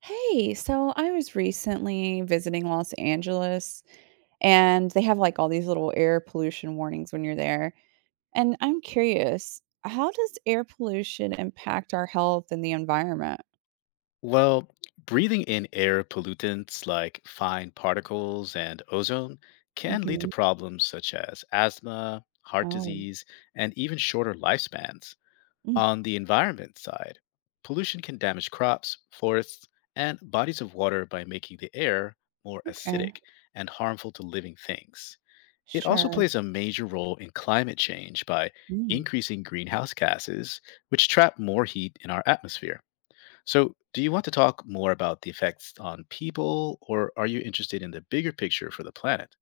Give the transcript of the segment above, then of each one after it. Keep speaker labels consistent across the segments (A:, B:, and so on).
A: Hey, so I was recently visiting Los Angeles and they have like all these little air pollution warnings when you're there. And I'm curious, how does air pollution impact our health and the environment?
B: Well, breathing in air pollutants like fine particles and ozone can lead to
A: Hmm.
B: problems such as asthma, heart
A: Oh,
B: disease, and even shorter lifespans.
A: mm,
B: On the environment side, pollution can damage crops, forests, and bodies of water by making the air more
A: okay,
B: acidic and harmful to living things. It also
A: sure.
B: plays a major role in climate change by
A: Mm.
B: increasing greenhouse gases, which trap more heat in our atmosphere. So, do you want to talk more about the effects on people, or are you interested in the bigger picture for the planet?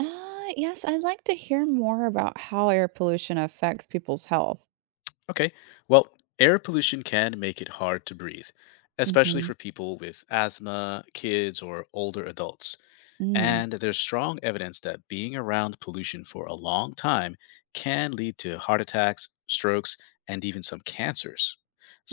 A: Yes, I'd like to hear more about how air pollution affects people's health.
B: Okay, well, air pollution can make it hard to breathe, especially
A: Hmm.
B: for people with asthma, kids, or older adults.
A: Mm,
B: And there's strong evidence that being around pollution for a long time can lead to heart attacks, strokes, and even some cancers.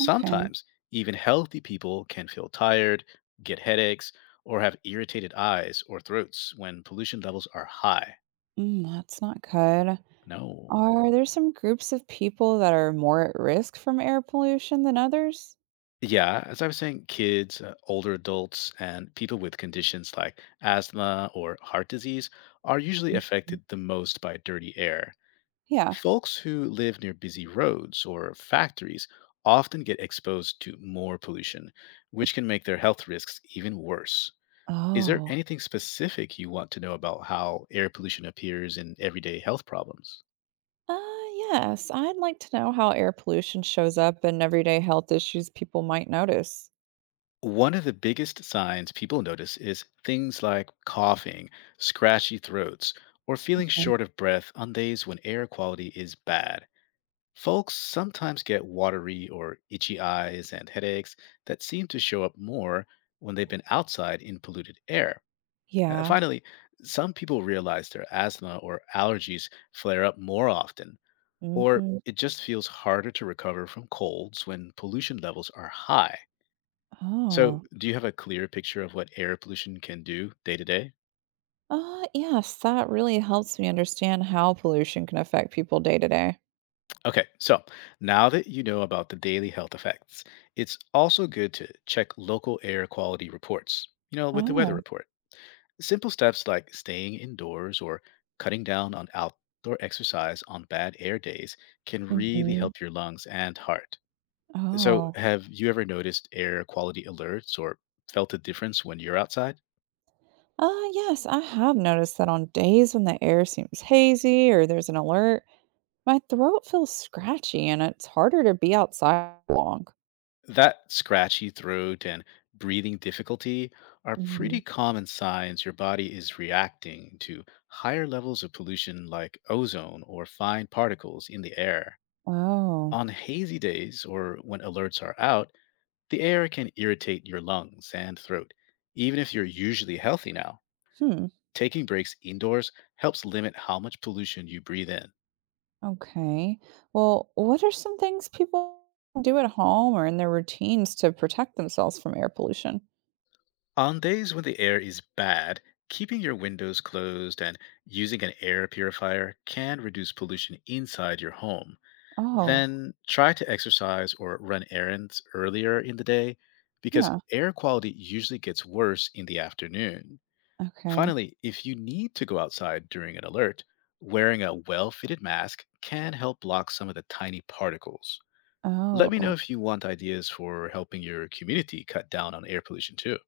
A: okay,
B: even healthy people can feel tired, get headaches, or have irritated eyes or throats when pollution levels are high.
A: mm, that's not good.
B: No.
A: Are there some groups of people that are more at risk from air pollution than others?
B: Yeah, as I was saying, kids, older adults, and people with conditions like asthma or heart disease are usually
A: Mhm.
B: affected the most by dirty air.
A: Yeah.
B: Folks who live near busy roads or factories often get exposed to more pollution, which can make their health risks even worse. Is there
A: Oh.
B: anything specific you want to know about how air pollution appears in everyday health problems?
A: Uh, yes. I'd like to know how air pollution shows up in everyday health issues people might notice.
B: One of the biggest signs people notice is things like coughing, scratchy throats, or feeling
A: Mhm.
B: short of breath on days when air quality is bad. Folks sometimes get watery or itchy eyes and headaches that seem to show up more when they've been outside in polluted air.
A: Yeah.
B: Finally, some people realize their asthma or allergies flare up more often, or
A: Hmm.
B: it just feels harder to recover from colds when pollution levels are high. So,
A: Oh.
B: do you have a clear picture of what air pollution can do day to day?
A: Yes, that really helps me understand how pollution can affect people day to day.
B: Okay, so now that you know about the daily health effects, it's also good to check local air quality reports, with the weather
A: Oh.
B: report. Simple steps like staying indoors or cutting down on outdoor exercise on bad air days can really
A: Hmm.
B: help your lungs and heart. So,
A: Oh.
B: have you ever noticed air quality alerts or felt a difference when you're outside?
A: Yes, I have noticed that on days when the air seems hazy or there's an alert, my throat feels scratchy and it's harder to be outside long.
B: That scratchy throat and breathing difficulty are pretty
A: Mhm.
B: common signs your body is reacting to higher levels of pollution like ozone or fine particles in the air.
A: Oh,
B: On hazy days or when alerts are out, the air can irritate your lungs and throat, even if you're usually healthy now.
A: hmm.
B: Taking breaks indoors helps limit how much pollution you breathe in.
A: Okay. Well, what are some things people do at home or in their routines to protect themselves from air pollution?
B: On days when the air is bad, keeping your windows closed and using an air purifier can reduce pollution inside your home.
A: Oh,
B: Then try to exercise or run errands earlier in the day because
A: yeah.
B: air quality usually gets worse in the afternoon.
A: Okay.
B: Finally, if you need to go outside during an alert, wearing a well fitted mask can help block some of the tiny particles. Let me know
A: Oh.
B: if you want ideas for helping your community cut down on air pollution too.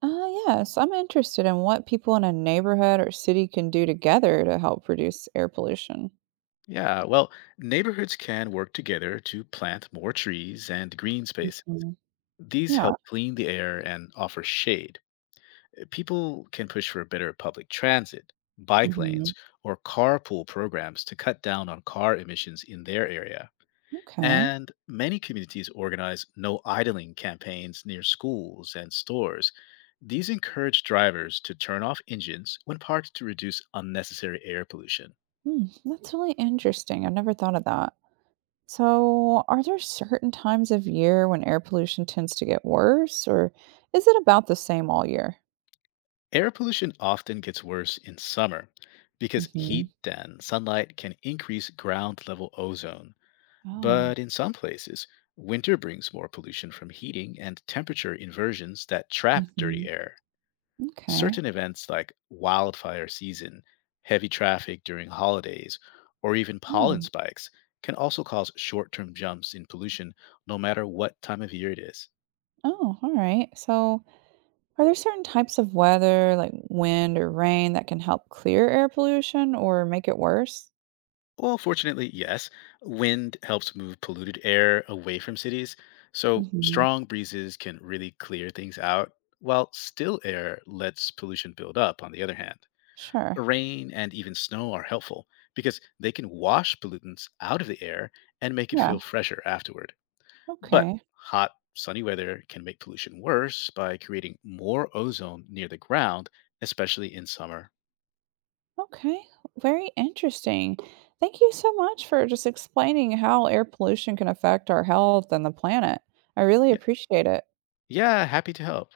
A: Yes, I'm interested in what people in a neighborhood or city can do together to help reduce air pollution.
B: Yeah, well, neighborhoods can work together to plant more trees and green space.
A: Mhm.
B: These
A: Yeah.
B: help clean the air and offer shade. People can push for better public transit, bike
A: Hmm.
B: lanes, or carpool programs to cut down on car emissions in their area.
A: Okay.
B: And many communities organize no idling campaigns near schools and stores. These encourage drivers to turn off engines when parked to reduce unnecessary air pollution.
A: Hmm, that's really interesting. I've never thought of that. So, are there certain times of year when air pollution tends to get worse, or is it about the same all year?
B: Air pollution often gets worse in summer because
A: Hmm.
B: heat and sunlight can increase ground level ozone.
A: Oh,
B: But in some places, winter brings more pollution from heating and temperature inversions that trap
A: hmm,
B: dirty air.
A: okay.
B: Certain events like wildfire season, heavy traffic during holidays, or even pollen
A: Mm.
B: spikes can also cause short term jumps in pollution no matter what time of year it is.
A: Oh, all right. So, are there certain types of weather, like wind or rain, that can help clear air pollution or make it worse?
B: Well, fortunately, yes. Wind helps move polluted air away from cities, so
A: Hmm.
B: strong breezes can really clear things out, while still air lets pollution build up, on the other hand.
A: Sure.
B: Rain and even snow are helpful because they can wash pollutants out of the air and make it
A: Yeah.
B: feel fresher afterward. But
A: Okay.
B: hot, sunny weather can make pollution worse by creating more ozone near the ground, especially in summer.
A: Okay, very interesting. Thank you so much for just explaining how air pollution can affect our health and the planet. I really
B: Yeah,
A: appreciate it.
B: yeah, happy to help.